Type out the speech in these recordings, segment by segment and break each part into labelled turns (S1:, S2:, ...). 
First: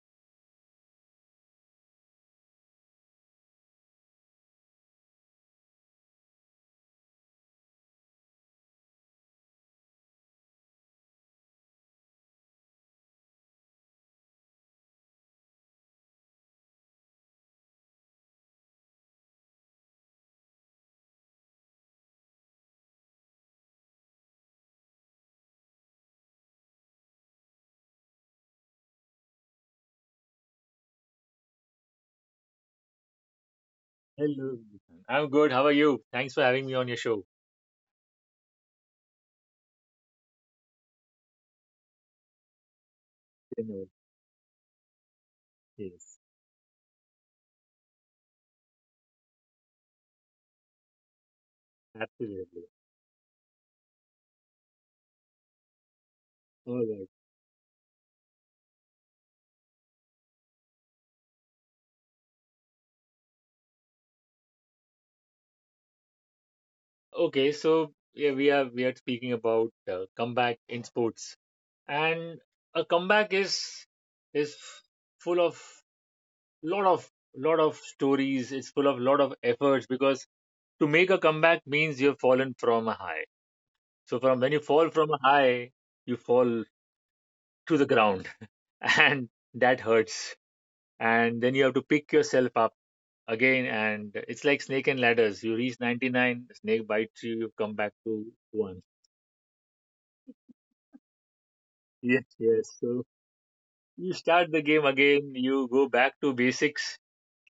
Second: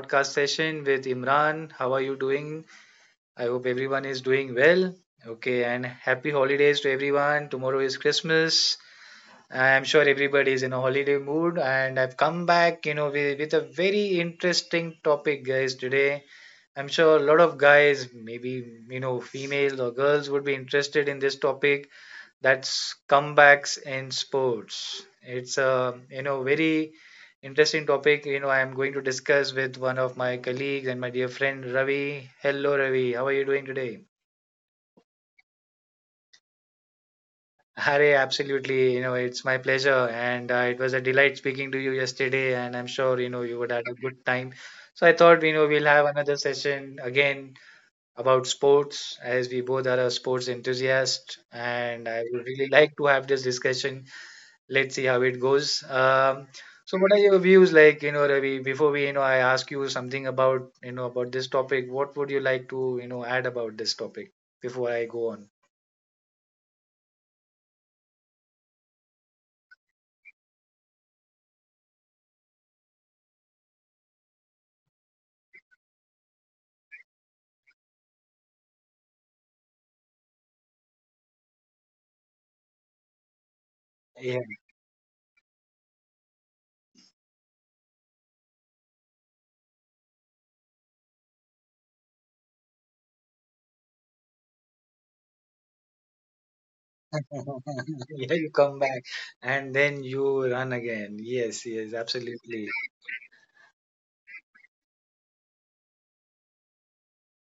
S1: podcast session with Imran. How are you doing? I hope everyone is doing well. Okay, and happy holidays to everyone. Tomorrow is Christmas. I'm sure everybody is in a holiday mood, and I've come back, with a very interesting topic, guys, today. I'm sure a lot of guys, maybe, females or girls would be interested in this topic That's comebacks in sports. It's a very interesting topic. I am going to discuss with one of my colleagues and my dear friend Ravi. Hello Ravi, how are you doing today?
S2: Hello. I'm good. How are you? Thanks for having me on your show.
S1: Hare, absolutely. It's my pleasure, and it was a delight speaking to you yesterday. And I'm sure you
S2: You
S1: would have
S2: know,
S1: a good time. So I thought we'll have
S2: yes,
S1: another session again about sports, as we both are a sports enthusiast, and I would
S2: absolutely.
S1: really like to have this discussion. Let's see how it goes. Um,
S2: All
S1: so,
S2: right.
S1: what are your views like, Ravi? Before I ask you something about, about this topic. What would you like to, add about this topic before I go on?
S2: Okay, so yeah, we are speaking about comeback in sports, and a comeback is full of lot of lot of stories. It's full of lot of efforts because to make a comeback means you've fallen from a high. So
S1: Yeah,
S2: from when you fall from a high, you fall to the ground, and that hurts. And then you have to pick yourself up again, and it's like snake and ladders. You reach 99, snake bites you come back to
S1: yeah, you come
S2: one.
S1: back and then you run again. Yes, yes,
S2: Yes,
S1: absolutely.
S2: yes, so you start the game again. You go back to basics.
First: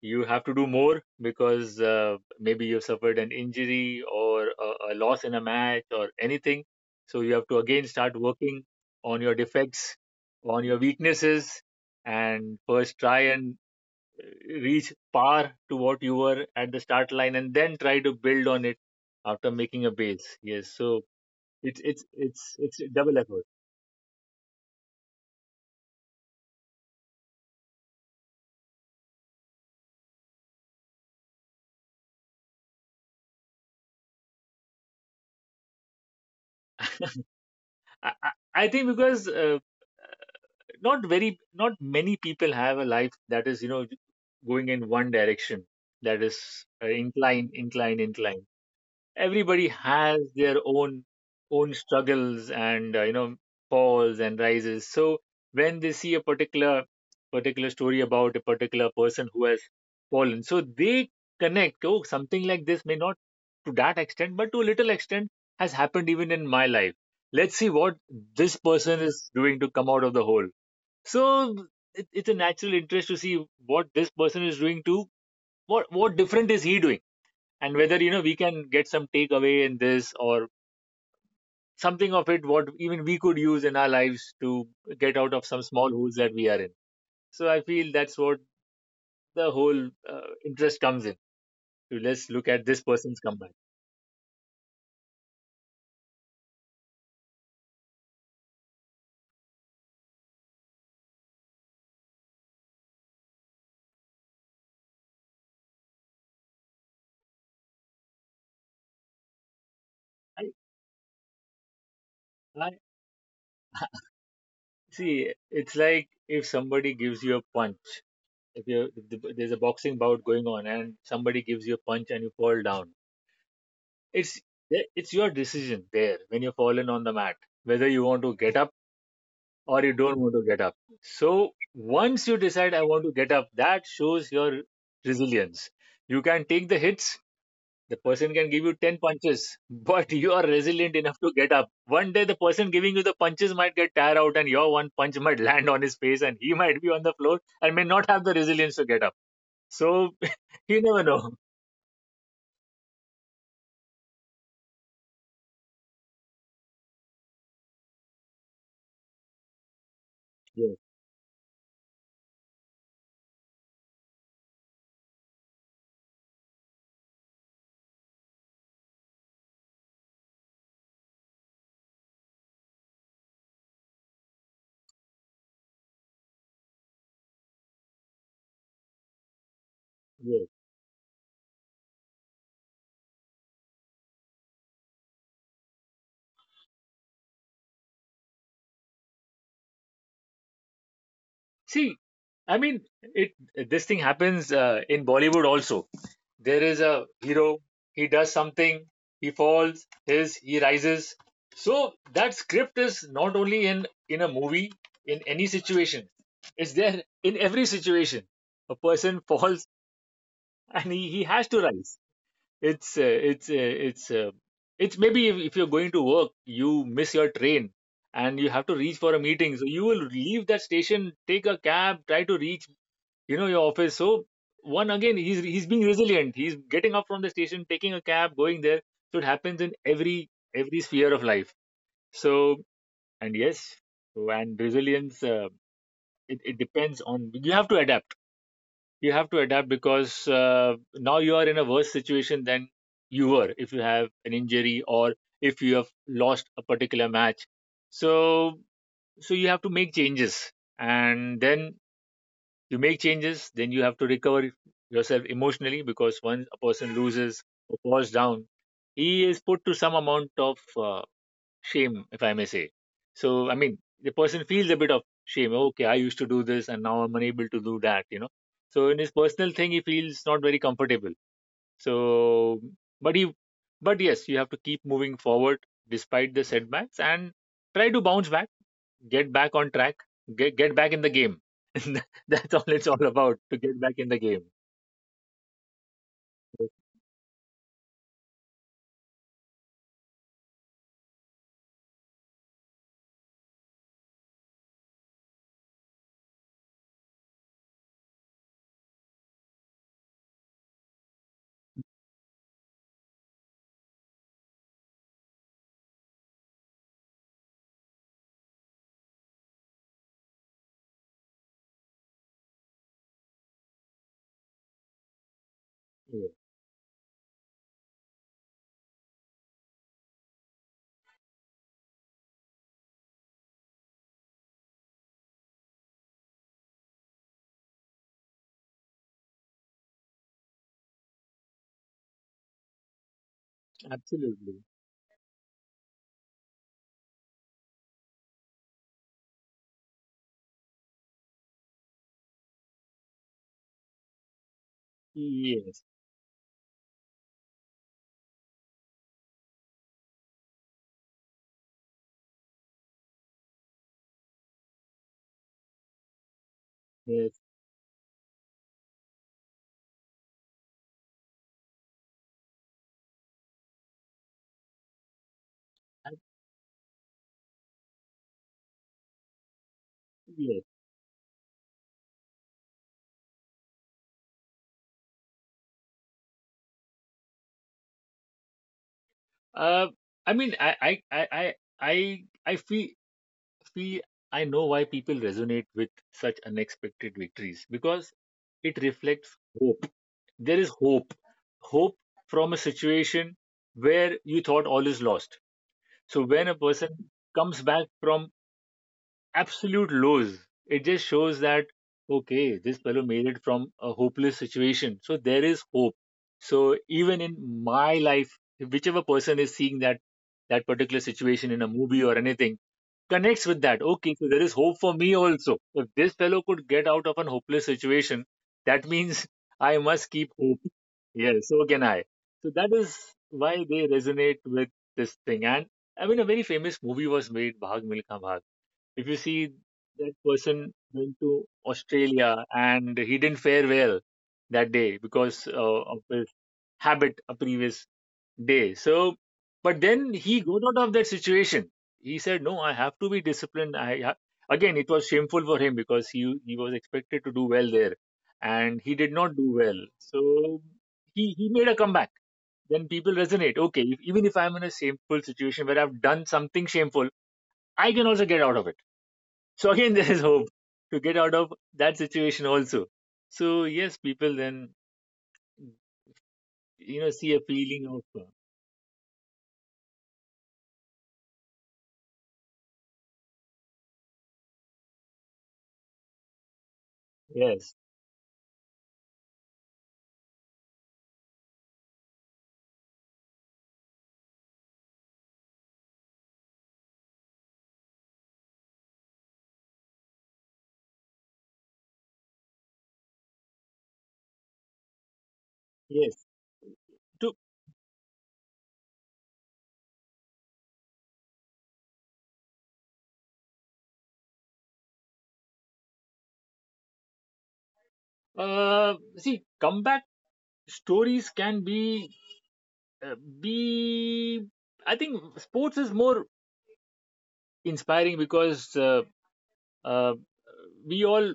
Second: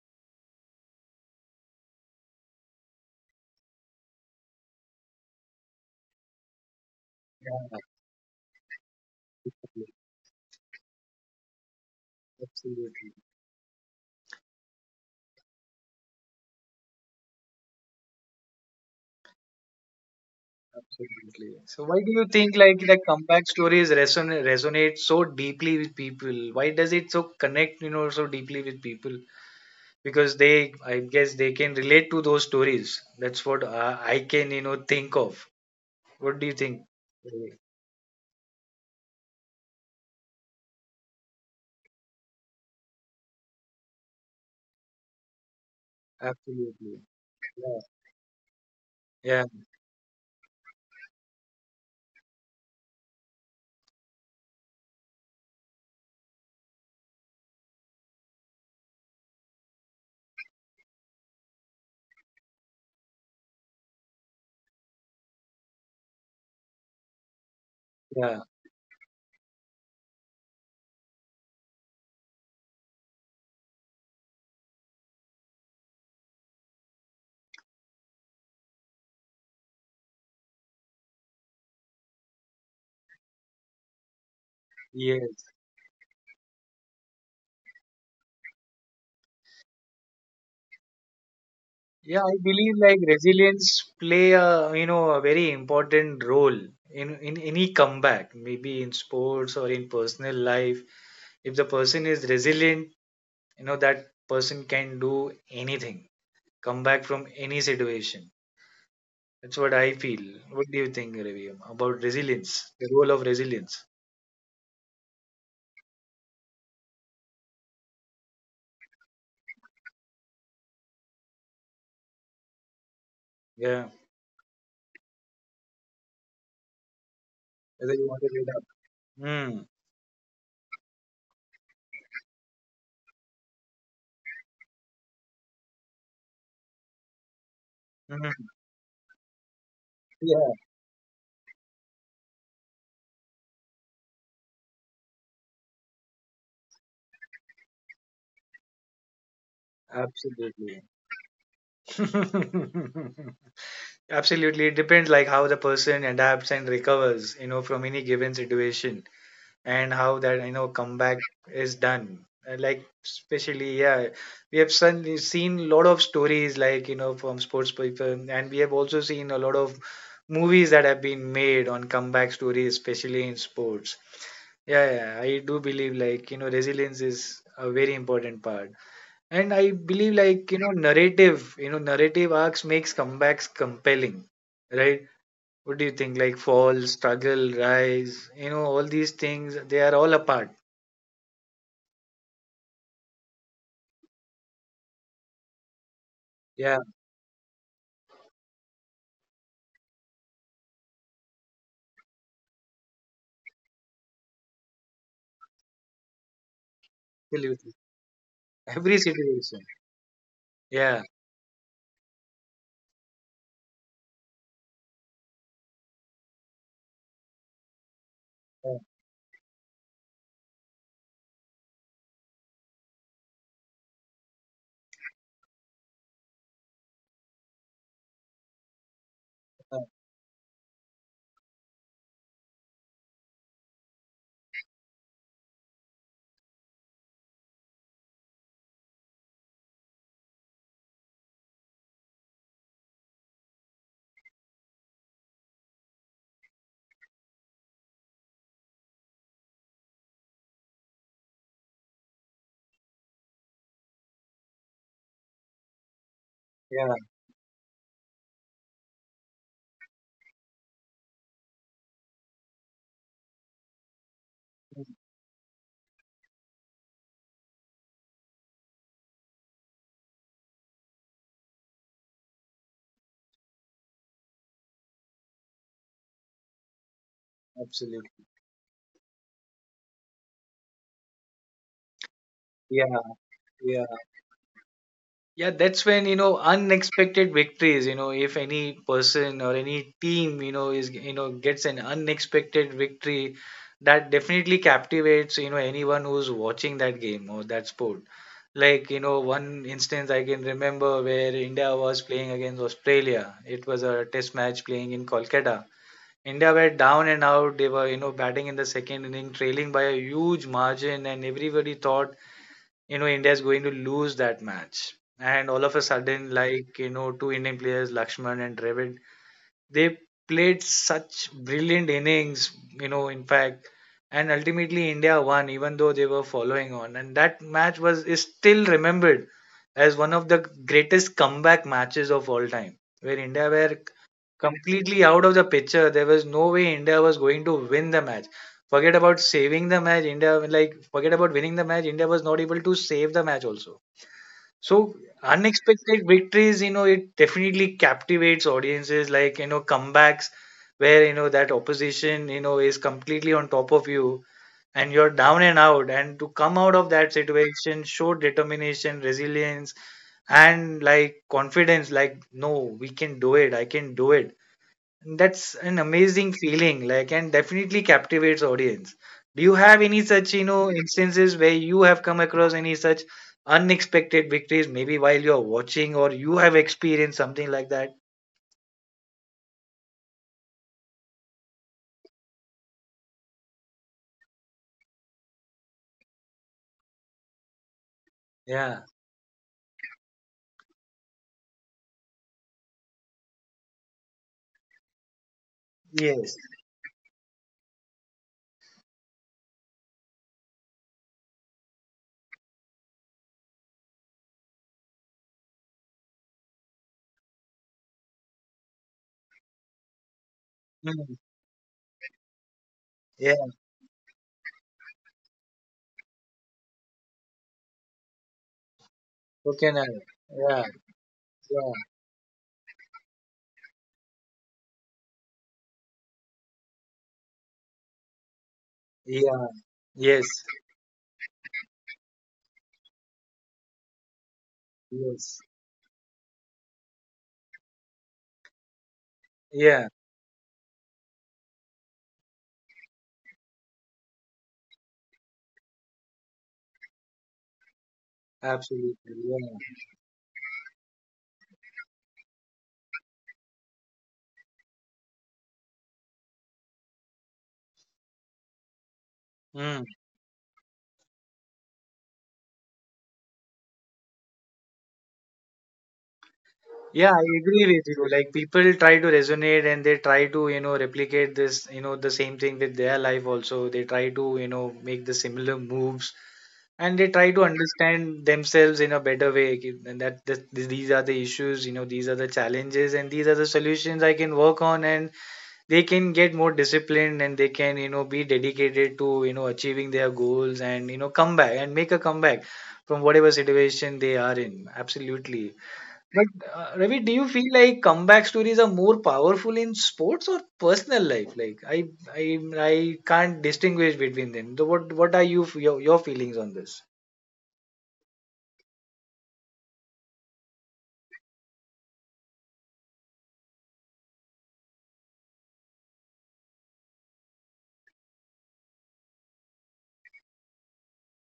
S2: You have to do more because maybe you've suffered an injury or a loss in a match or anything, so you have to
S1: Yeah,
S2: again start working on your defects, on your weaknesses, and first
S1: absolutely,
S2: try and reach par to what you were at the start line, and then try to build on it after making a base. Yes, so
S1: absolutely.
S2: it's
S1: So, why
S2: it's
S1: do you
S2: it's
S1: think
S2: it's
S1: like
S2: a
S1: like
S2: double effort.
S1: comeback stories resonate so deeply with people? Why does it so connect, so deeply with people? Because they I guess they can relate to those stories. That's what I can think of. What do you think? Right.
S2: I, I I think because not very not many people have a life that is going in one direction, that is
S1: Absolutely.
S2: incline
S1: Yeah,
S2: incline incline
S1: yeah,
S2: Everybody has their own struggles and falls and rises. So when they see a particular story about a particular person who has fallen, so they connect, oh, something like this may not to that extent, but to a little extent has happened even in my life. Let's see what
S1: yeah,
S2: this person is doing to come out of the hole. So it's a natural interest to see what this person is doing, to what different is he doing, and whether we can get some takeaway in this, or something of it what even we could use in our lives to get out of
S1: yes,
S2: some small holes that we are in. So I feel that's what the whole interest comes in. So
S1: yeah.
S2: let's
S1: I
S2: look at
S1: believe
S2: this
S1: like
S2: person's comeback.
S1: resilience play a a very important role in any comeback, maybe in sports or in personal life. If the person is resilient, that person can do anything, come back from any situation. That's what I feel.
S2: I,
S1: What do you think, Ravi, about
S2: I
S1: resilience, the role of resilience?
S2: see, it's like if somebody gives you a punch, if you if the- there's a boxing bout going on and somebody gives you a punch and you fall down.
S1: Yeah,
S2: It's it's your decision there, when you're fallen on the mat, whether
S1: whether
S2: you
S1: you
S2: want
S1: want to
S2: to get
S1: get up.
S2: up
S1: Mm.
S2: or you don't want to get up. So once you decide, I want to get up, that shows your resilience. You can take the hits. The person
S1: Mm.
S2: can give you 10 punches, but you
S1: Yeah,
S2: are resilient enough to get up. One day, the person giving you the punches might get tired out, and your one punch might land on his face, and he might be on the floor and may not have the resilience to get up. So you
S1: absolutely.
S2: never know.
S1: Absolutely. It depends like how the person adapts and recovers, from any given situation. And how that
S2: Yes.
S1: comeback is done. Like especially yeah, we have seen a lot of stories like from sports people, and we have also seen a lot of movies that have been made on comeback stories, especially in sports. Yeah, yeah, I do believe like resilience is a very important part, and I believe like
S2: Yes.
S1: narrative, you know narrative arcs makes comebacks compelling, right? What do you think? Like fall, struggle, rise, all these things, they are all apart.
S2: See, I mean, it this thing happens in Bollywood also. There
S1: Yeah,
S2: is a hero, he does something, he falls, his he rises. So that script is not only in a movie, in any situation. It's there in
S1: absolutely.
S2: every situation. A
S1: Every
S2: person
S1: situation.
S2: falls, and
S1: Yeah.
S2: he has to rise. It's uh, it's uh, it's uh, it's maybe, if you're going to work, you miss your train and you have
S1: Yeah.
S2: to reach for a meeting. So you will leave that station, take a cab, try to reach your office. So one again, he's being resilient, he's getting up from the station, taking a cab, going there. So it happens in every sphere of life. So, and yes, so and resilience, it depends on, you have to adapt. You have to adapt because now you are in a worse situation than you were, if you have an injury or if you have lost a particular match. So you have to make changes, and then you make changes, then you have to recover yourself emotionally, because once a
S1: Yeah.
S2: person loses or falls down, he is put to some amount of shame, if I may say. So, I mean, the person feels
S1: Yeah,
S2: a bit of shame. Okay, I used to do this, and now I'm unable to do that. So in his personal thing he feels not very comfortable. So but he but yes, you have to keep moving forward despite the setbacks, and try to
S1: absolutely.
S2: bounce back, get back on track, get back in the game. That's all,
S1: Yeah.
S2: it's all about to
S1: Yeah.
S2: get back in the game.
S1: Yeah. That's when, unexpected victories, if any person or any team, gets an unexpected victory, that definitely captivates, anyone who's watching that game or that sport. Like, one instance I can remember where India was playing against Australia. It was a test match playing in Kolkata. India were down and out. They were, batting in the second inning, trailing by a huge margin, and everybody thought, India is going to lose that match. And all of a sudden,
S2: Okay,
S1: like, two Indian players, Lakshman and Dravid, they played such brilliant innings, in fact, and ultimately India won, even though they were following on. And that match was is still remembered as one of the greatest comeback matches of all time, where India were
S2: absolutely.
S1: completely out of the picture. There was no way India was going to win the match. Forget about saving the match. India, like forget about winning the match. India was not able to save the match also. So
S2: Yes,
S1: unexpected victories, it definitely captivates audiences. Like comebacks where that opposition is completely on top of you and you're down and out, and to come out of that
S2: yes,
S1: situation show determination, resilience, and like confidence, like no, we can do it, I can do it. That's an
S2: ab-
S1: amazing feeling, like, and definitely captivates audience. Do you have any such,
S2: yes.
S1: instances where you have come across any such unexpected victories, maybe while you're watching or you have experienced something like that?
S2: Uh, I mean, I I feel, feel, I know why people resonate with such unexpected victories, because it
S1: Yeah.
S2: reflects hope. There is hope from a situation where you thought all is lost. So
S1: Yes.
S2: when a person comes back from absolute lows, it just shows that, okay, this fellow made it from a hopeless situation. So there is hope. So even in my life, whichever person is seeing that particular
S1: Mm.
S2: situation in a movie or anything, connects
S1: Yeah.
S2: with that. Okay, so there is hope for me also. If this fellow could get out of an hopeless situation, that means I
S1: Coconut.
S2: must keep hope.
S1: Yeah.
S2: Yes, so
S1: Yeah.
S2: can I. So that is why they resonate with this thing. And I mean, a very famous movie was made, Bhag Milkha Bhag. If you
S1: Yeah.
S2: see, that
S1: Yes.
S2: person went to Australia and he didn't fare well that day
S1: Yes.
S2: because of his habit a previous day. So, but
S1: Yeah.
S2: then he got out of that situation. He said, "No, I have to be disciplined." Again, it was shameful for him because he was expected to do well there, and he
S1: Absolutely.
S2: did not
S1: Yeah.
S2: do well. So he made a comeback. Then people resonate. Okay, if, even if I'm in a shameful situation where I've done something shameful, I can also get out of it. So
S1: Mm.
S2: again, there is hope to get out of that situation also. So yes, people then
S1: Yeah, I
S2: see a
S1: agree
S2: feeling
S1: with
S2: of
S1: you. Like people try to resonate and they try to, replicate this, the same thing with their life also. They try to, make the similar moves and they try to
S2: yes,
S1: understand themselves in a better way. Ki- And that these are the issues, these are the challenges and these are the solutions I can work on, and they can get more disciplined and they can, be dedicated to, achieving their goals and, come back and make a comeback from whatever situation they are in. Absolutely.
S2: yes.
S1: But Ravi, do you
S2: To
S1: feel like comeback stories are more powerful in sports or personal life? Like I can't distinguish between them. So what are your feelings on this?
S2: See, comeback stories can be uh, be. I think sports is more inspiring because uh, we all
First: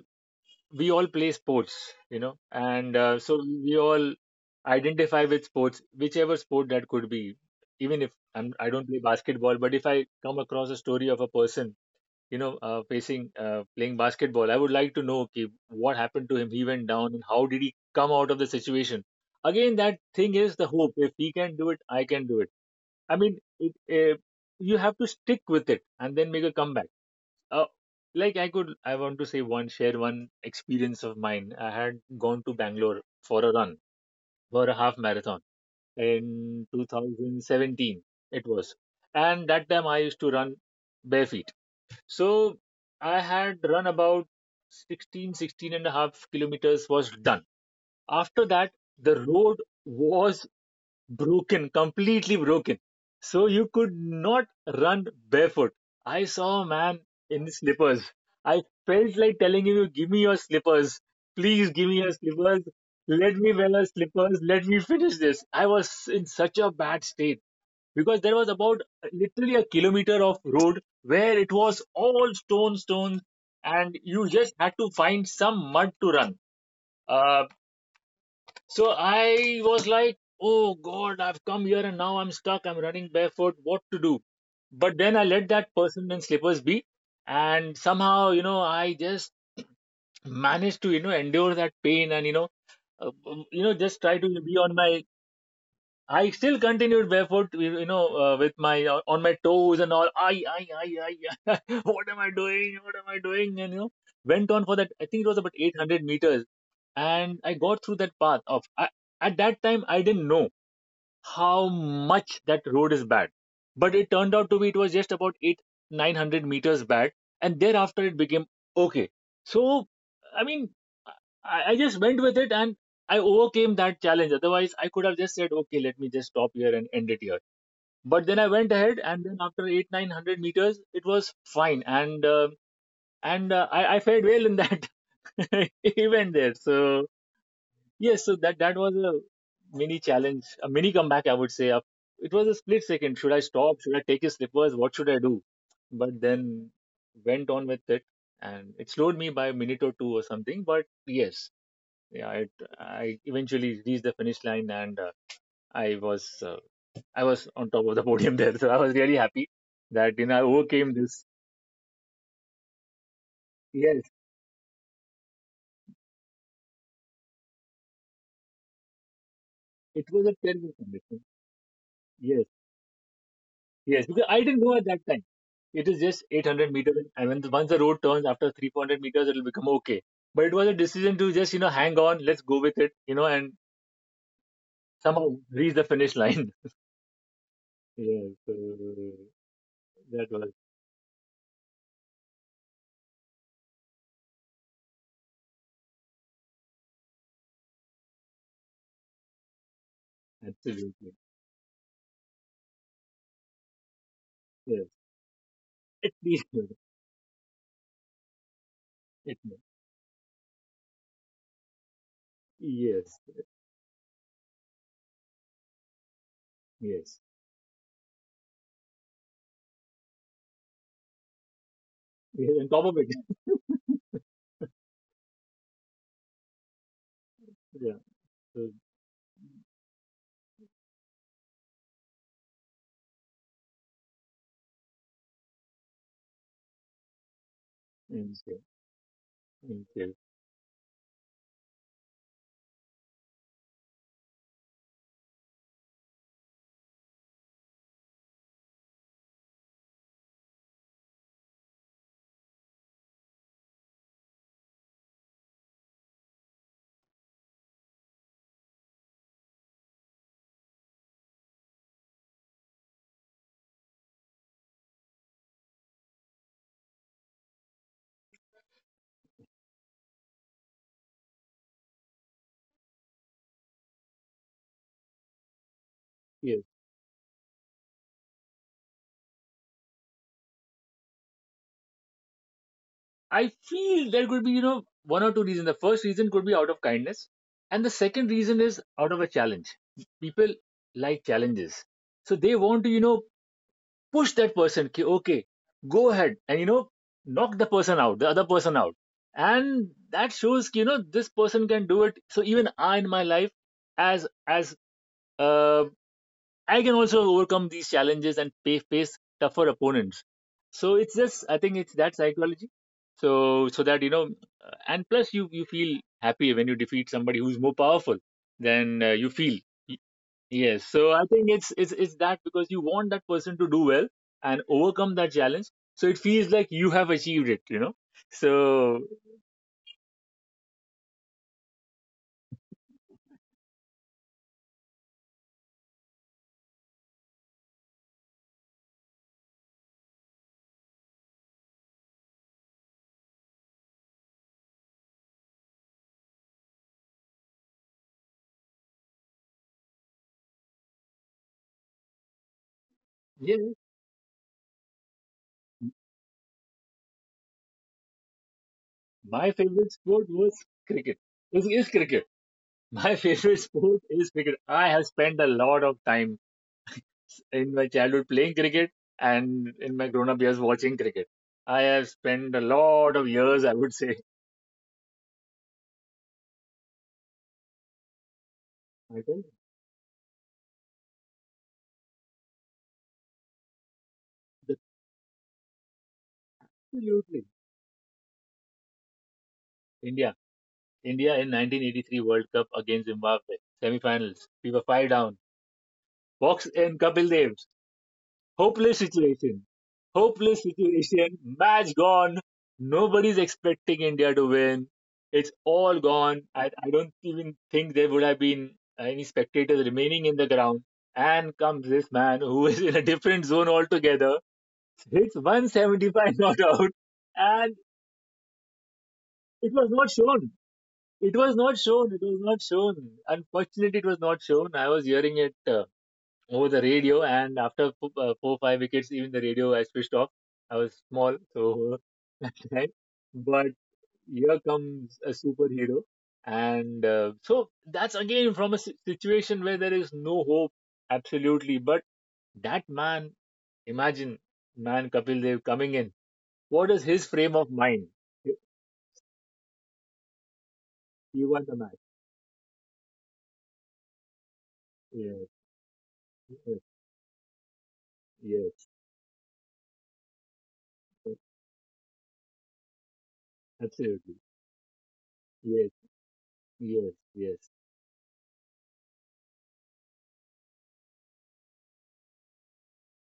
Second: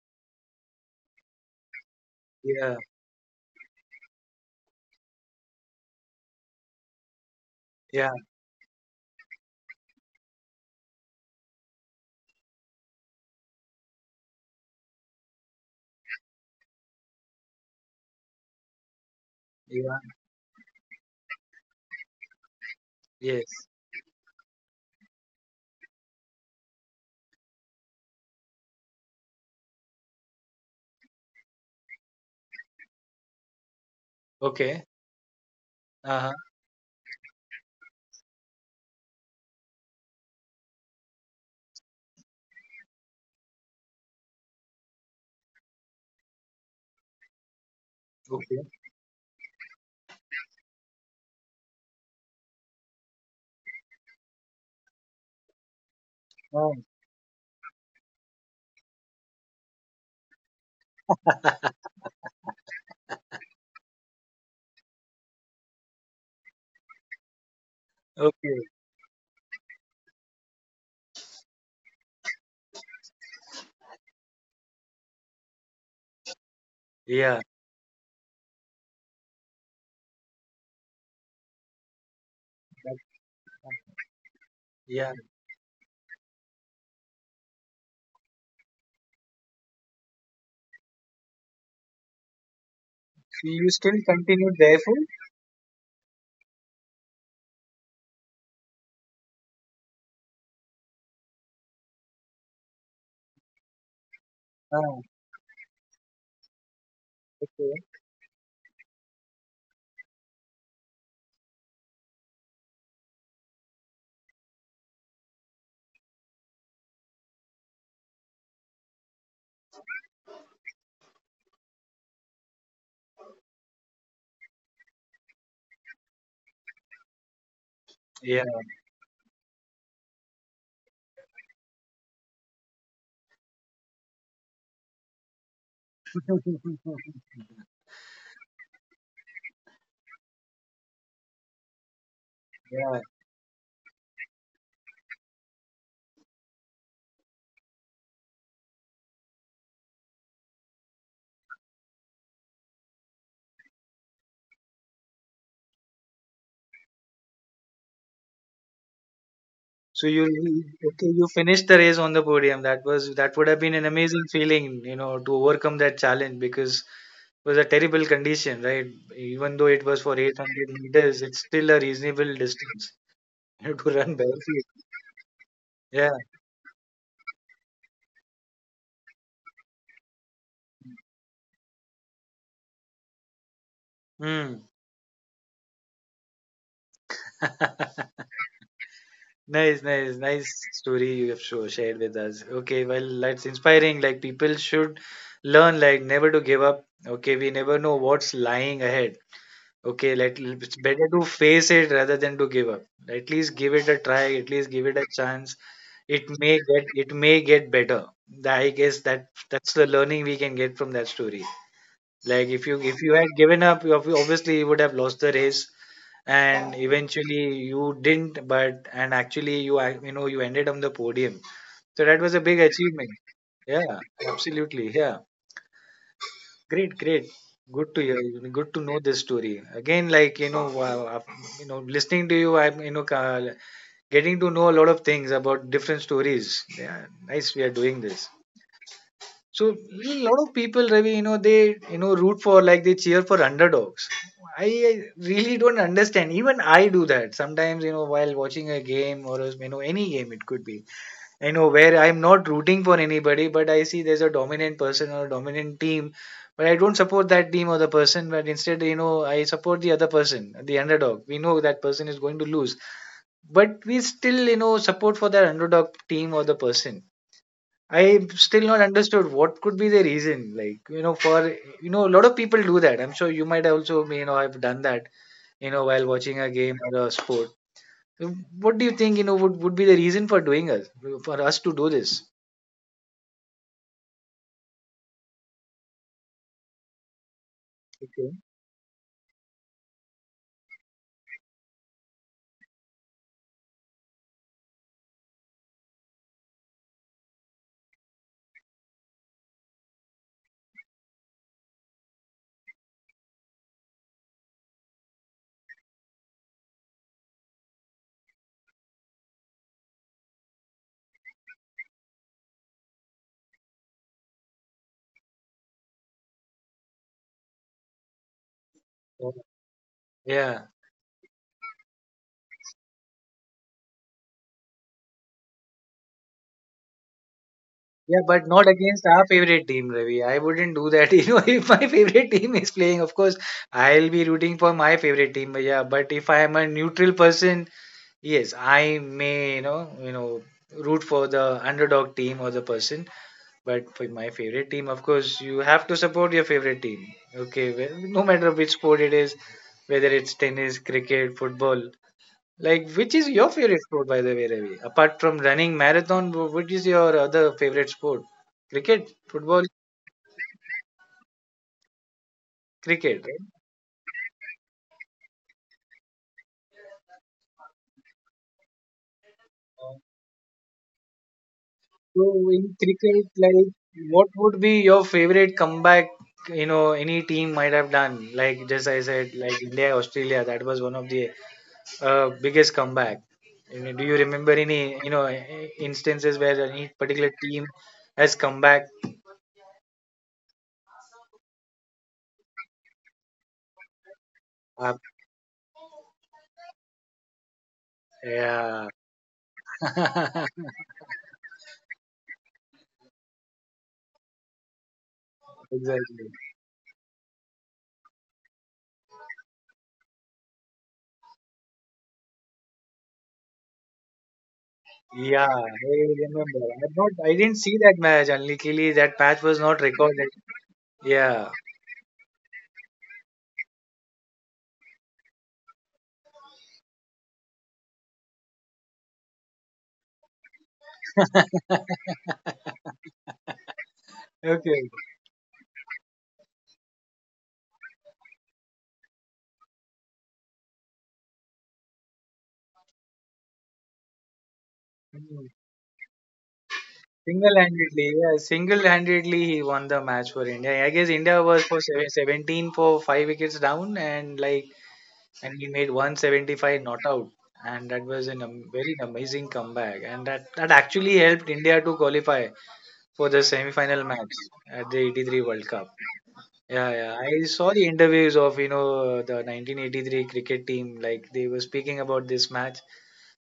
S2: we all play sports,
S1: Yeah,
S2: and so we all identify with sports, whichever sport that could be. Even
S1: yeah,
S2: if I'm, I don't play basketball, but if I come across a story of a person, you know, facing playing basketball, I would like to know, okay, what happened to him. He went down, and how did he come out of the situation? Again, that
S1: yeah,
S2: thing is the hope. If he can do it, I can do it. I
S1: yes.
S2: mean, you have to stick with it and then make a comeback uh,, like I want to say share one experience of mine. I had gone to Bangalore for a run, for a
S1: Okay.
S2: half marathon
S1: Uh-huh.
S2: in 2017. It was, and that time I used to run bare feet. So I had run about 16, 16 and a half kilometers was done. After
S1: Okay.
S2: that, the road was broken, completely broken. So you could not run barefoot. I saw a
S1: Oh,
S2: man in slippers. I felt like telling him, give me your slippers. Please give me your slippers. Let me wear your slippers. Let me finish this. I was in such a bad state because there was
S1: okay.
S2: about literally a kilometer of road where it was all stone, stone, and you just had to find some mud to run.
S1: Yeah.
S2: Uh, so I was like, oh God, I've come here and now I'm stuck. I'm
S1: that-
S2: running barefoot. What to do? But
S1: Yeah.
S2: then I let that person in slippers be. And somehow, I just managed to, endure that pain, and,
S1: So you still
S2: just try to
S1: continue
S2: be on
S1: therefore?
S2: my... I still continued barefoot, with my on my toes and all. What am I doing? What am I doing? And went on for that.
S1: Ah,
S2: I think it was about 800 meters, and I
S1: okay.
S2: got through that path. At that time, I didn't know how much that road is bad. But it turned out to be, it was just about eight, 900 meters bad, and thereafter it became okay. So, I mean, I just went with it and I overcame that challenge. Otherwise, I could have just said, okay, let me just stop here and end it here. But
S1: Yeah.
S2: then I went ahead, and then after eight, 900 meters, it was fine, and I fared well in that event there. So. Yes, so that was a mini challenge, a mini comeback, I would say. It was a split
S1: Yeah.
S2: second. Should I stop? Should I take his slippers? What should I do? But then went on with it, and it slowed me by a minute or two or something. But yes, yeah, it, I eventually reached the finish line, and I was uh, I was on top of the podium there. So I was really happy
S1: So you
S2: that I overcame
S1: Okay, you
S2: this.
S1: finished the race on the podium. That was that would have been an
S2: Yes,
S1: amazing feeling, you know, to overcome that challenge because it was a terrible condition, right? Even though it was
S2: it
S1: for
S2: was a
S1: 800
S2: terrible
S1: meters,
S2: condition.
S1: it's still a reasonable
S2: Yes.
S1: distance to
S2: Yes,
S1: run
S2: because I didn't
S1: barefoot.
S2: know at that time. It is
S1: Yeah.
S2: just 800 meters, and when the, once the road turns after 300 meters, it'll become okay. But it was a decision to just hang on, let's go with it, and
S1: Hmm.
S2: somehow reach the finish line. Yes, so
S1: Nice, nice,
S2: that
S1: nice
S2: was
S1: story you have shared with us. Okay, well, that's inspiring. Like people should learn, like never to give up. Okay, we never know what's lying ahead. Okay, let it's better
S2: absolutely
S1: to face it rather than to give up. At least give it a try. At least give
S2: yes.
S1: it a chance.
S2: At
S1: It
S2: least
S1: may get, it may get better. Tha- I guess that
S2: it,
S1: that's the learning we can get from that story. Like if you
S2: yes,
S1: had given up, you ob- obviously you would have lost the race, and
S2: yes,
S1: eventually you didn't. But and actually you ac- you ended on the podium. So that was a
S2: yes.
S1: big
S2: On top of
S1: achievement.
S2: it,
S1: Yeah, absolutely. Yeah. Great, great. Good
S2: yeah.
S1: to hear.
S2: So,
S1: Good to know this story. Again, like wow, af- listening to you, I'm ca- getting to know a lot of things about different stories. Yeah, nice. We are doing this.
S2: and so,
S1: So
S2: and
S1: a
S2: so,
S1: lot of people, Ravi, they root for, like they cheer for underdogs. I really don't understand. Even I do that sometimes. You know, while watching a game or any game, it could be. I know where I'm not rooting for anybody, but I see there's a dominant person or a dominant team, but I don't support that team or the person, but instead, I support the other person, the underdog. We know that person is going to lose, but we still, support for that underdog team or the person. I still not understood what could be the reason. Like, a lot of people do that. I'm sure you might also, have done that, while watching a
S2: yes.
S1: game or a sport. So, what do you think, would be the reason for doing us, for us to do this?
S2: I feel there could be, you know, one or two reasons. The first reason could be out of kindness, and the second reason is out of a challenge. People like challenges, so they want to, you know, push that person. Ki, okay, go ahead and you know, knock the person out, the other person out, and that shows, ki, you know, this person can do it. So even I in my life, as uh. I can also overcome these challenges and pay, face tougher opponents. So it's just I think it's that psychology. So so that you know, and plus you feel happy when you defeat somebody who's more powerful than you feel. Y-
S1: Yeah.
S2: Yes. So I think it's that because you want that person to do well and overcome that challenge. So it feels like you have achieved it. You know.
S1: Yeah, but not
S2: So
S1: against our favorite team, Ravi. I wouldn't do that. You know, if my favorite team is playing, of course, I'll be rooting for my favorite team. But yeah, but if I am a neutral person, yes, I may, root for the underdog team or the person. But for my favorite team, of course, you have to support your favorite team. Okay, well, no matter which sport it is, whether it's tennis, cricket, football. Like, which is your
S2: yeah,
S1: favorite sport, by the way, Ravi? Apart from running marathon, wh- what is your other favorite sport? Cricket,
S2: my
S1: football,
S2: favorite sport was cricket. Is cricket. My
S1: cricket. Right?
S2: favorite sport is cricket. I have spent a lot of time in my childhood playing cricket and in my grown up years watching cricket. I have
S1: So,
S2: spent
S1: in
S2: a lot
S1: cricket,
S2: of years,
S1: like,
S2: I would say.
S1: what would be your favorite comeback? You know, any team might have done. Like, just I
S2: I
S1: said,
S2: tell
S1: like India, Australia. That was one of the biggest comeback. I mean, do you remember any
S2: you,
S1: I- instances where any particular
S2: absolutely.
S1: team has come back?
S2: India. India in 1983 World Cup against Zimbabwe. Semi finals. We were
S1: Up?
S2: five down. Box in Kapil Dev.
S1: Yeah,
S2: Hopeless situation. Hopeless situation. Match gone. Nobody's expecting India to win. It's all
S1: exactly.
S2: gone. I don't even think there would have been any spectators remaining in the ground. And comes this man who is in a different zone altogether, hits
S1: Yeah, I
S2: 175
S1: remember.
S2: not
S1: I'm
S2: out,
S1: not, I didn't see
S2: and
S1: that match. Only clearly that match was
S2: it
S1: not
S2: was not
S1: recorded.
S2: shown. It
S1: Yeah.
S2: was not shown. It was not shown. Unfortunately, it was not shown. I was hearing it. Over the radio. And after four, four five wickets, even the radio I switched off. I was small, so that time. But here
S1: Okay.
S2: comes a superhero, and so that's again from a situation where there is no hope, absolutely. But that man, imagine man
S1: Hmm.
S2: Kapil Dev coming in. What is his frame of
S1: Single-handedly,
S2: mind?
S1: yeah,
S2: He
S1: single-handedly he won the match for India. I guess India
S2: he
S1: was
S2: won the match.
S1: 17 for five wickets down,
S2: Yes,
S1: and he made 175 not out, and that was
S2: yes,
S1: very amazing comeback, and that actually
S2: yes,
S1: helped India to qualify for the semi-final match
S2: absolutely.
S1: at the 83 World Cup.
S2: Yes,
S1: Yeah, yeah.
S2: yes,
S1: I saw
S2: yes,
S1: the interviews of, you know, the 1983 cricket team. Like, they were speaking about this match.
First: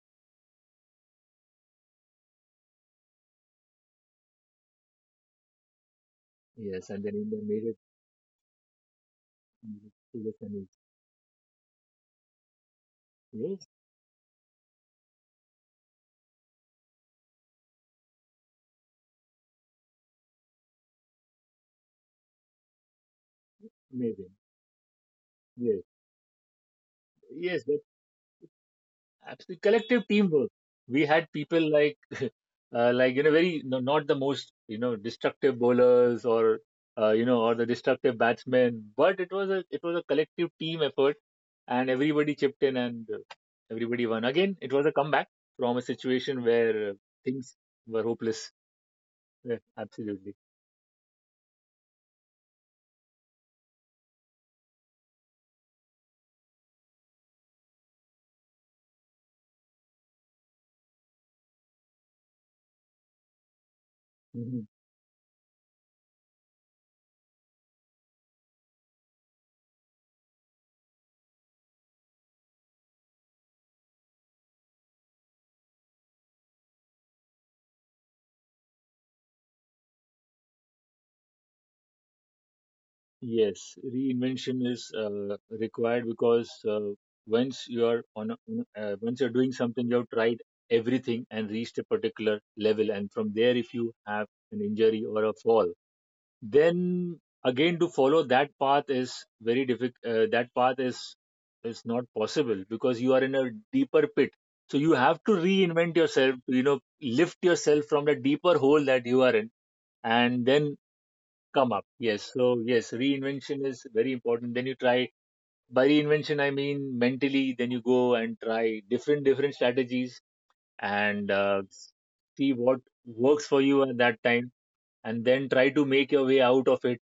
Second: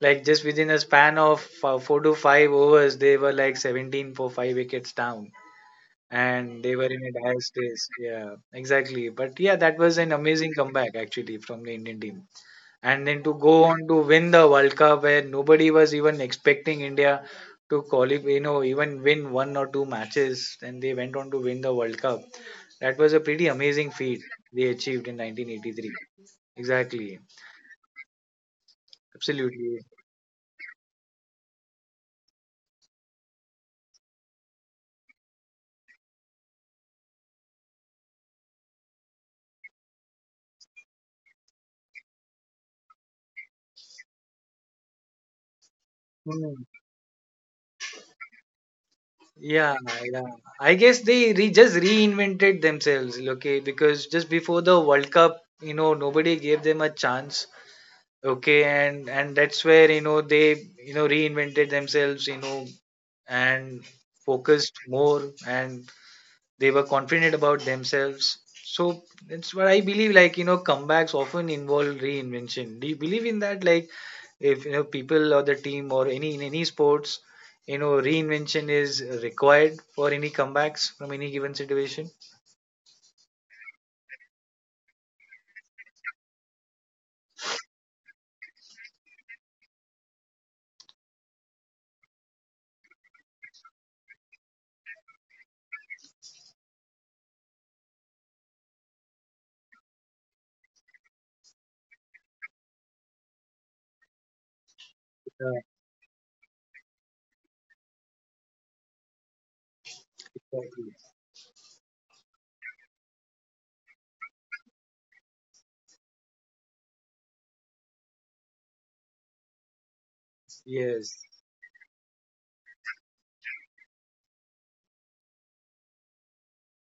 S1: Like, just within a span of four to five overs, they were like 17 for five wickets down. And they
S2: yes.
S1: were in
S2: And
S1: a
S2: then India
S1: dire
S2: made it
S1: straits. Yeah, exactly. But yeah, that was an
S2: to the
S1: amazing
S2: semi.
S1: comeback, actually, from the Indian team. And then to go
S2: Yes,
S1: on to win the World Cup, where nobody was even expecting India to qualify, you know, even win one or two matches. And they went on to win the World Cup, that was a pretty amazing feat
S2: amazing.
S1: they achieved in
S2: Yes,
S1: 1983. Exactly.
S2: yes, that absolutely
S1: Absolutely.
S2: collective teamwork. We had people like you know, very no, not the most you know destructive bowlers or you know or the destructive batsmen, but it was a collective team effort, and everybody chipped in and everybody won. Again, it was a comeback from a situation
S1: Hmm.
S2: where things were hopeless. Yeah,
S1: Yeah, yeah.
S2: absolutely.
S1: I guess they re just reinvented themselves, okay, because just before the World Cup, you know, nobody gave them a chance, okay, and that's where, you know, they, you know, reinvented themselves, you know, and
S2: Mm-hmm.
S1: focused more and they were confident about themselves. So that's what I believe, like, you know, comebacks often involve reinvention. Do you believe in that? Like, if you know, people or the team or any, in any sports, you know, reinvention is required for any comebacks from any given situation.
S2: Yes, reinvention is required because once you are on, a, on once you're doing something, you've tried everything and reached a particular level, and from there, if you have an injury or a fall, then again to follow that path is very difficult. That path is not possible because you are in a deeper pit. So you have to
S1: Yeah,
S2: reinvent yourself. You know, lift yourself from the deeper hole that you are in, and then
S1: exactly.
S2: come up. Yes. So, yes, reinvention is very important. Then you try, by reinvention, I mean mentally, then you go and try different, different strategies
S1: Yes.
S2: and see what works for you at that time and then try to make your way out of it.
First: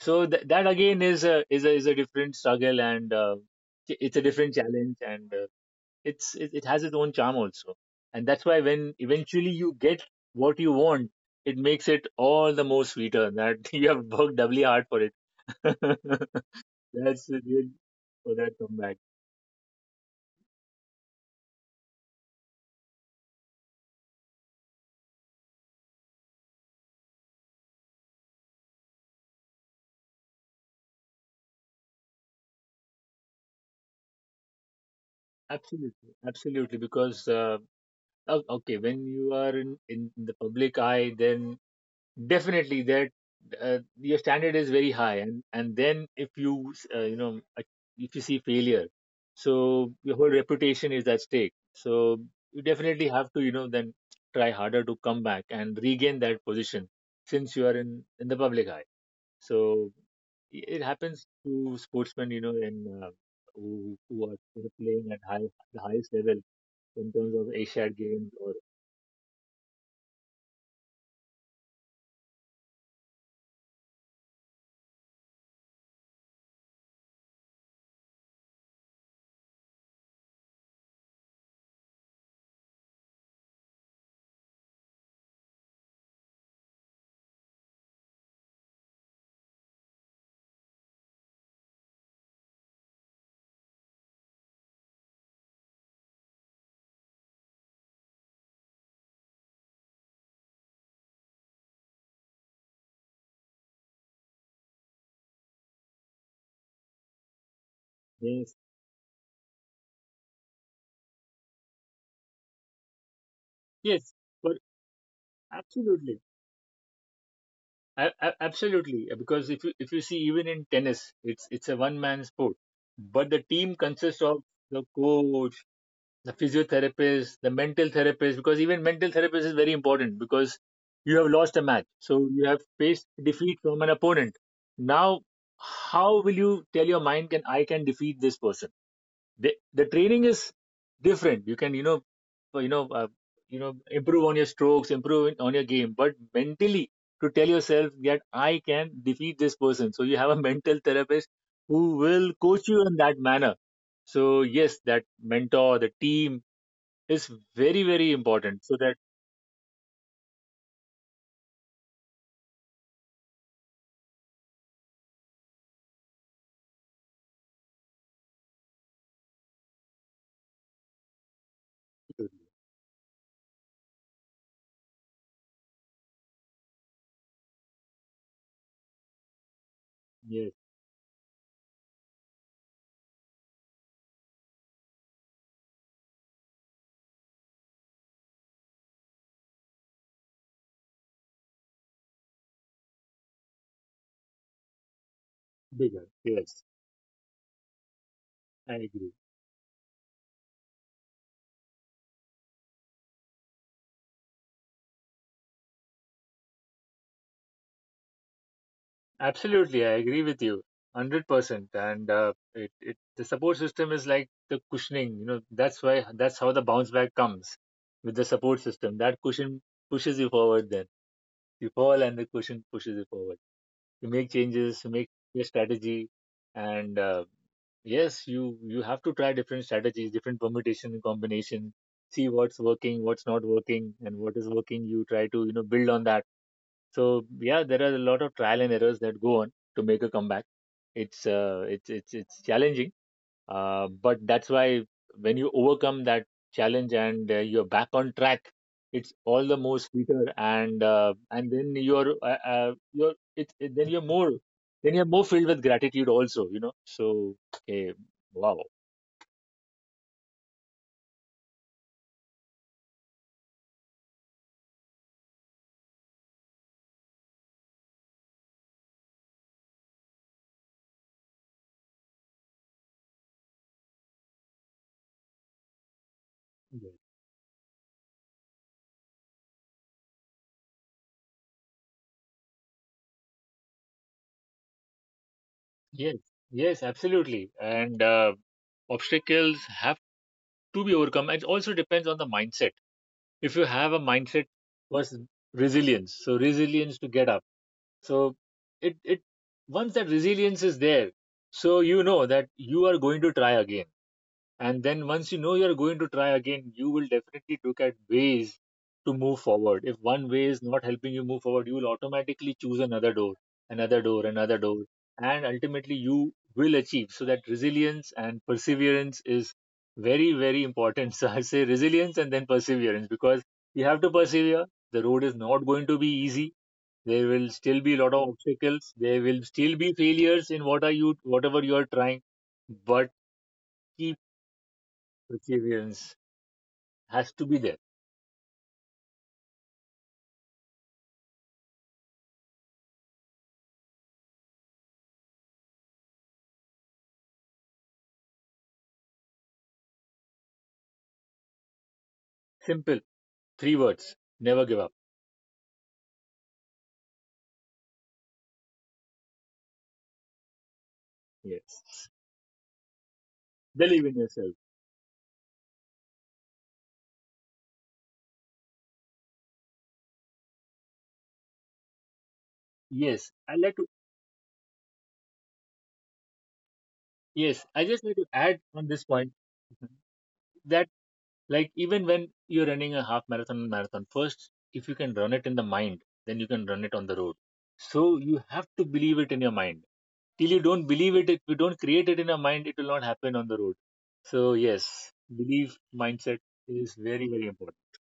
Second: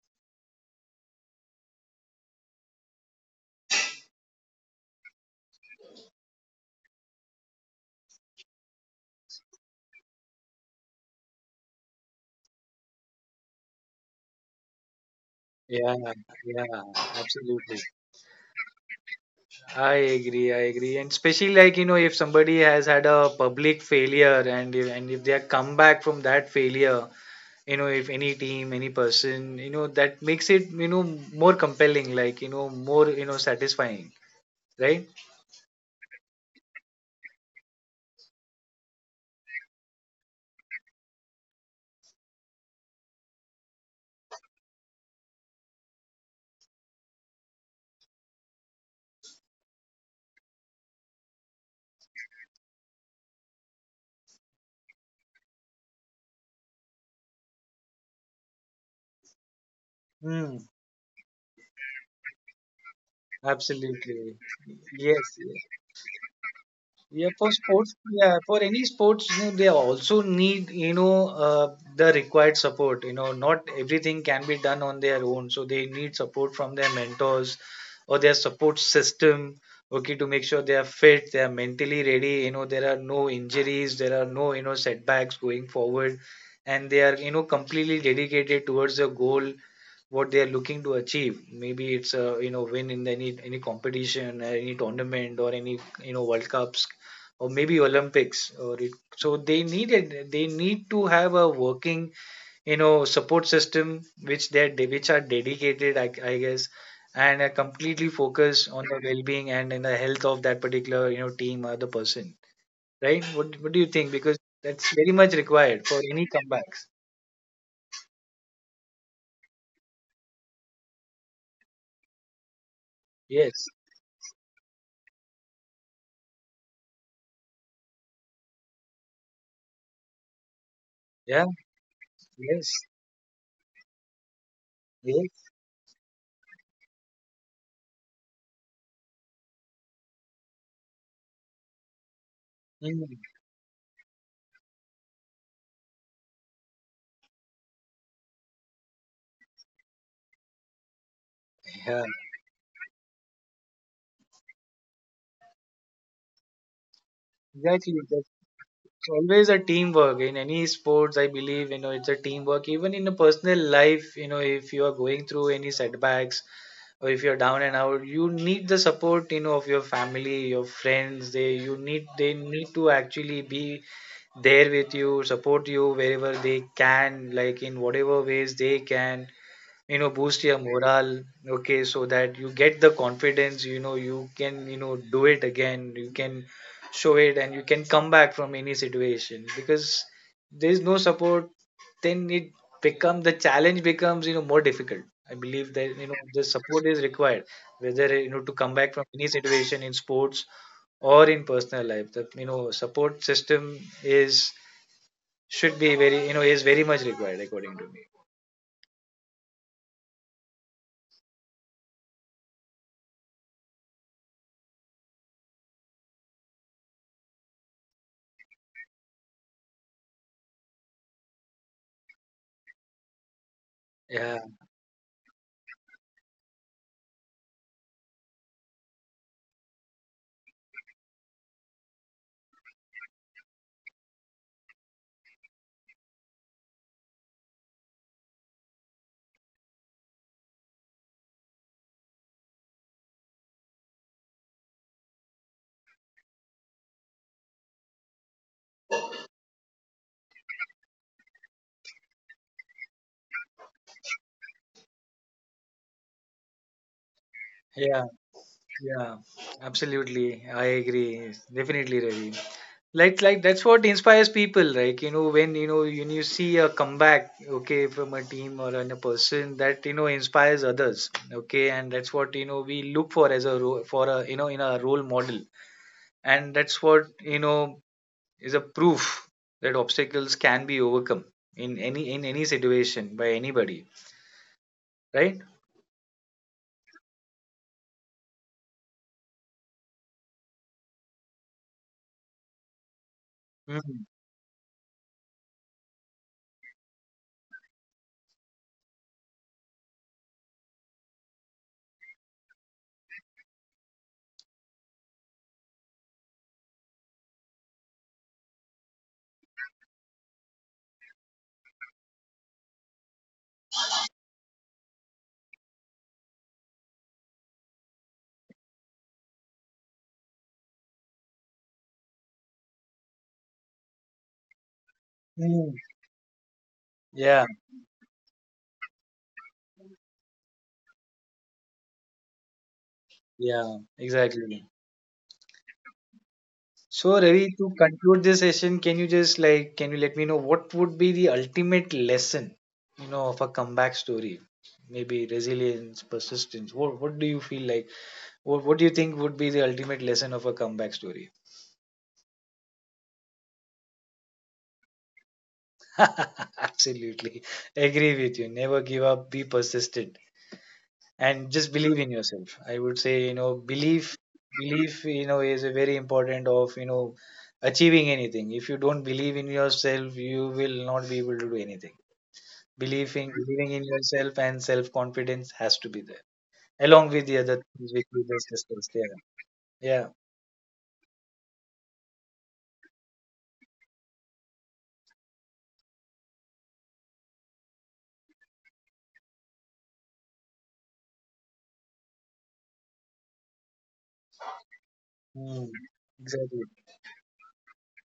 S2: So that again is a, is a, is a different struggle and it's a different challenge and it's, it has its own charm also. And that's why when eventually you get what you want, it makes it all the more sweeter that you have worked doubly hard for it.
S1: Yeah, yeah,
S2: That's a good
S1: absolutely.
S2: for that comeback.
S1: I agree. And especially, like, you know, if somebody has had a public failure, and if they are come back from that failure, you know, if any team, any person, you know, that makes it, you know, more compelling, like, you know, more, you know, satisfying, right?
S2: Absolutely, absolutely. Because okay, when you are in the public eye, then definitely that your standard is very high, and then if you you know if you see failure, so your whole reputation is at stake. So you definitely have to you know then try harder to come back and regain that position since you are in the public eye. So
S1: Mm,
S2: it happens to sportsmen, you know, in who
S1: absolutely.
S2: are you know, playing at
S1: Yes,
S2: high,
S1: yes.
S2: the highest level in
S1: Yeah,
S2: terms of
S1: for
S2: Asian
S1: sports,
S2: Games
S1: yeah,
S2: or
S1: for any sports, you know, they also need, you know, the required support. You know, not everything can be done on their own. So they need support from their mentors or their support system, okay, to make sure they are fit, they are mentally ready. You know, there are no injuries, there are no, you know, setbacks going forward, and they are, you know, completely dedicated towards the goal what they are looking to achieve. Maybe it's a, you know, win in any competition or any tournament or any, you know, world cups or maybe Olympics or it, so they need to have a working, you know, support system which they, which are dedicated, I guess, and are completely
S2: yes,
S1: focused on the well-being and in the health of that particular, you know, team or the person, right? What do you think,
S2: yes,
S1: because
S2: but
S1: that's very much required for
S2: absolutely,
S1: any comebacks?
S2: absolutely, because if you see even in tennis, it's a one man sport, but the
S1: Yes,
S2: team consists of the coach, the physiotherapist, the mental therapist, because even mental therapist is very important because you have
S1: yeah.
S2: lost a match. So you have
S1: Yes,
S2: faced defeat from an opponent. Now,
S1: yes.
S2: how will you tell your mind can I can defeat this person? The training is different. You can you know uh, you know uh,
S1: Mm.
S2: you know improve on your strokes, improve on your game, but mentally to tell yourself that I can defeat this person. So you have a mental therapist who
S1: Yeah,
S2: will coach you in that manner. So yes, that mentor, the team, is very
S1: exactly.
S2: very important so that
S1: Always a teamwork in any sports, I believe, you know. It's a teamwork, even in a personal life. You know, if you are going through any setbacks or if you're down and out, you need the support, you know, of your family, your friends. They you need, they need to actually be there with you, support you wherever they can, like in whatever ways they can, you know, boost
S2: yes
S1: your morale, okay, so that you get the confidence, you know. You can, you know, do it again. You can show it, and you can come back from any situation, because there is no support, then it, become the challenge becomes, you know, more difficult. I believe that, you
S2: bigger
S1: know, the
S2: yes
S1: support is required, whether, you know, to come
S2: I
S1: back from
S2: agree
S1: any situation in sports or in personal life. The, you know, support system is, should be very, you know, is very much required, according to me.
S2: absolutely I agree with you 100% and it, it the support system is like the cushioning you know that's why that's how the bounce back comes with the support system that cushion pushes you forward then you fall and the cushion pushes you forward you
S1: Yeah,
S2: make changes you make your strategy and yes you have to try different strategies different permutation and combination see what's working what's not working and what is working you try to you know build on that so yeah there are a lot of trial and errors that go on to make a comeback it's it's challenging but that's why when you overcome that challenge and you're back on track, it's all the more sweeter and then you're it's it, then you're more filled with gratitude also, you know. So
S1: yeah.
S2: okay, wow.
S1: Yeah, absolutely. I agree. Definitely, Ravi. Like that's what inspires people. Like, you know, when you know, when you see a comeback, okay, from a team or on a person, that, you know, inspires others, okay, and that's what, you know, we look for as for a, you know, in a role model, and that's
S2: Yes,
S1: what, you know, is a proof that obstacles can be overcome in any, in any situation by anybody, right?
S2: yes, yes, absolutely. And obstacles have to be overcome. It also depends on the mindset. If you
S1: Mm.
S2: have a mindset was resilience, so resilience to get up. So it once that resilience is there, so you know that you are going to try again. And then once you know you are going to try again, you will definitely look at ways to move forward. If one way is not helping you move forward, you will automatically choose another door, another door, another door, and ultimately you will achieve. So that resilience and perseverance is very very important. So I say resilience and then perseverance because you have to persevere. The road is
S1: Mm.
S2: not going to be easy there
S1: Yeah,
S2: will still be a lot of obstacles. There will still be failures in what are you, whatever you are trying. But
S1: yeah,
S2: keep
S1: exactly.
S2: perseverance
S1: So
S2: has
S1: Ravi,
S2: to be
S1: to
S2: there.
S1: conclude this session, can you just like, can you let me know what would be the ultimate lesson, you know, of a comeback story? Maybe resilience, persistence. What do you feel like? What do you think would be the ultimate lesson of a comeback story?
S2: Simple, three words. Never give up.
S1: Absolutely. Agree with you. Never give up, be persistent and just believe in
S2: Yes,
S1: yourself. I would say, you know, belief,
S2: believe in yourself.
S1: belief, you know, is a very important of, you know, achieving anything. If you don't believe in yourself, you will not be able to do anything. Believing,
S2: Yes, I
S1: believing in
S2: like to.
S1: yourself and self confidence has to be there, along with the other
S2: Yes,
S1: things
S2: I
S1: which
S2: just need
S1: we
S2: to
S1: just
S2: add
S1: discussed.
S2: on this
S1: Yeah,
S2: point
S1: yeah,
S2: that like even when you're running a half marathon and marathon first if you can run it in the mind then you can run it on the road so you have to believe it in your mind till you don't believe it if you don't create it in your mind it will not happen on the road so yes
S1: Mm.
S2: belief mindset
S1: Exactly,
S2: is very very important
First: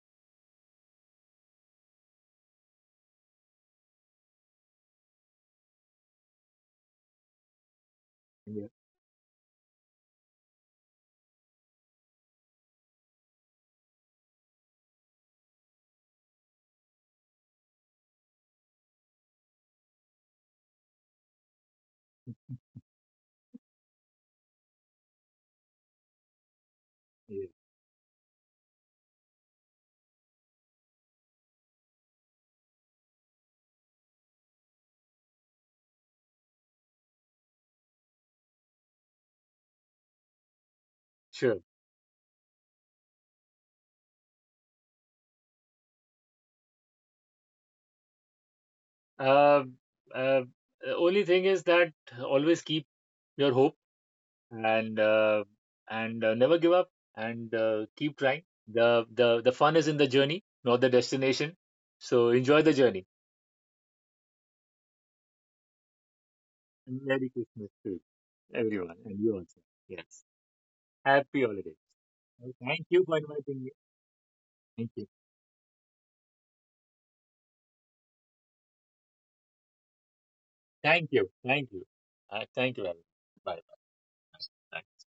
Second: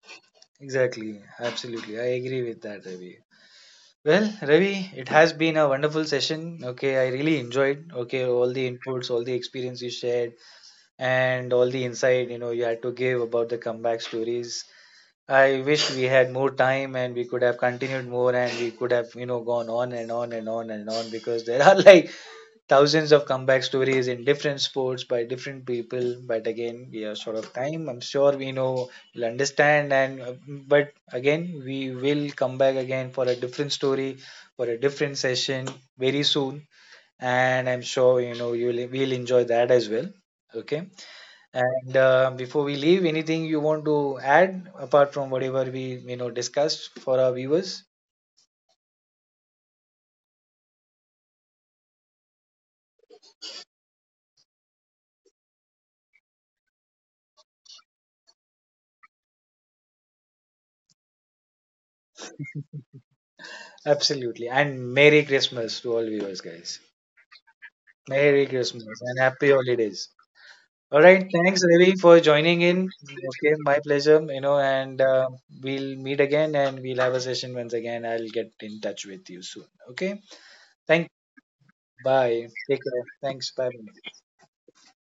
S1: exactly, absolutely. I agree with that, Ravi. Well, Ravi, it has been a wonderful session. Okay, I really enjoyed. Okay, all
S2: yeah,
S1: the inputs, all the experience you shared, and all the insight you know you had to give about the comeback stories. I wish we had more time and we could have continued more, and we could have, you know, gone on and on and on and on, because there are like thousands of comeback stories in different sports by different people. But again, we are short
S2: yeah.
S1: of time. I'm sure we know you'll understand. And but again, we will come back again for a different story, for a different session very soon. And I'm sure, you know, you'll we'll enjoy that as well. Okay.
S2: Sure
S1: And before we leave, anything you want to add apart from whatever we, you know, discussed for our viewers?
S2: uh, uh, the only thing is that always keep your hope and uh, and never give up and keep trying the the fun is in the journey not the destination so enjoy the journey
S1: Absolutely. And Merry Christmas to all viewers, guys.
S2: merry christmas to
S1: Merry
S2: everyone
S1: Christmas
S2: and
S1: and
S2: you
S1: happy
S2: also
S1: holidays.
S2: yes
S1: All right,
S2: happy
S1: thanks
S2: holidays
S1: Ravi for joining
S2: thank
S1: in.
S2: you for
S1: Okay,
S2: inviting me
S1: my pleasure. You know,
S2: thank
S1: and
S2: you.
S1: we'll meet again and we'll have a session once again. I'll get in touch with you soon. Okay,
S2: Thank
S1: thank.
S2: you. Thank you.
S1: Bye.
S2: Thank you,
S1: Take
S2: everyone.
S1: care. Thanks.
S2: Bye.
S1: Bye.
S2: Bye.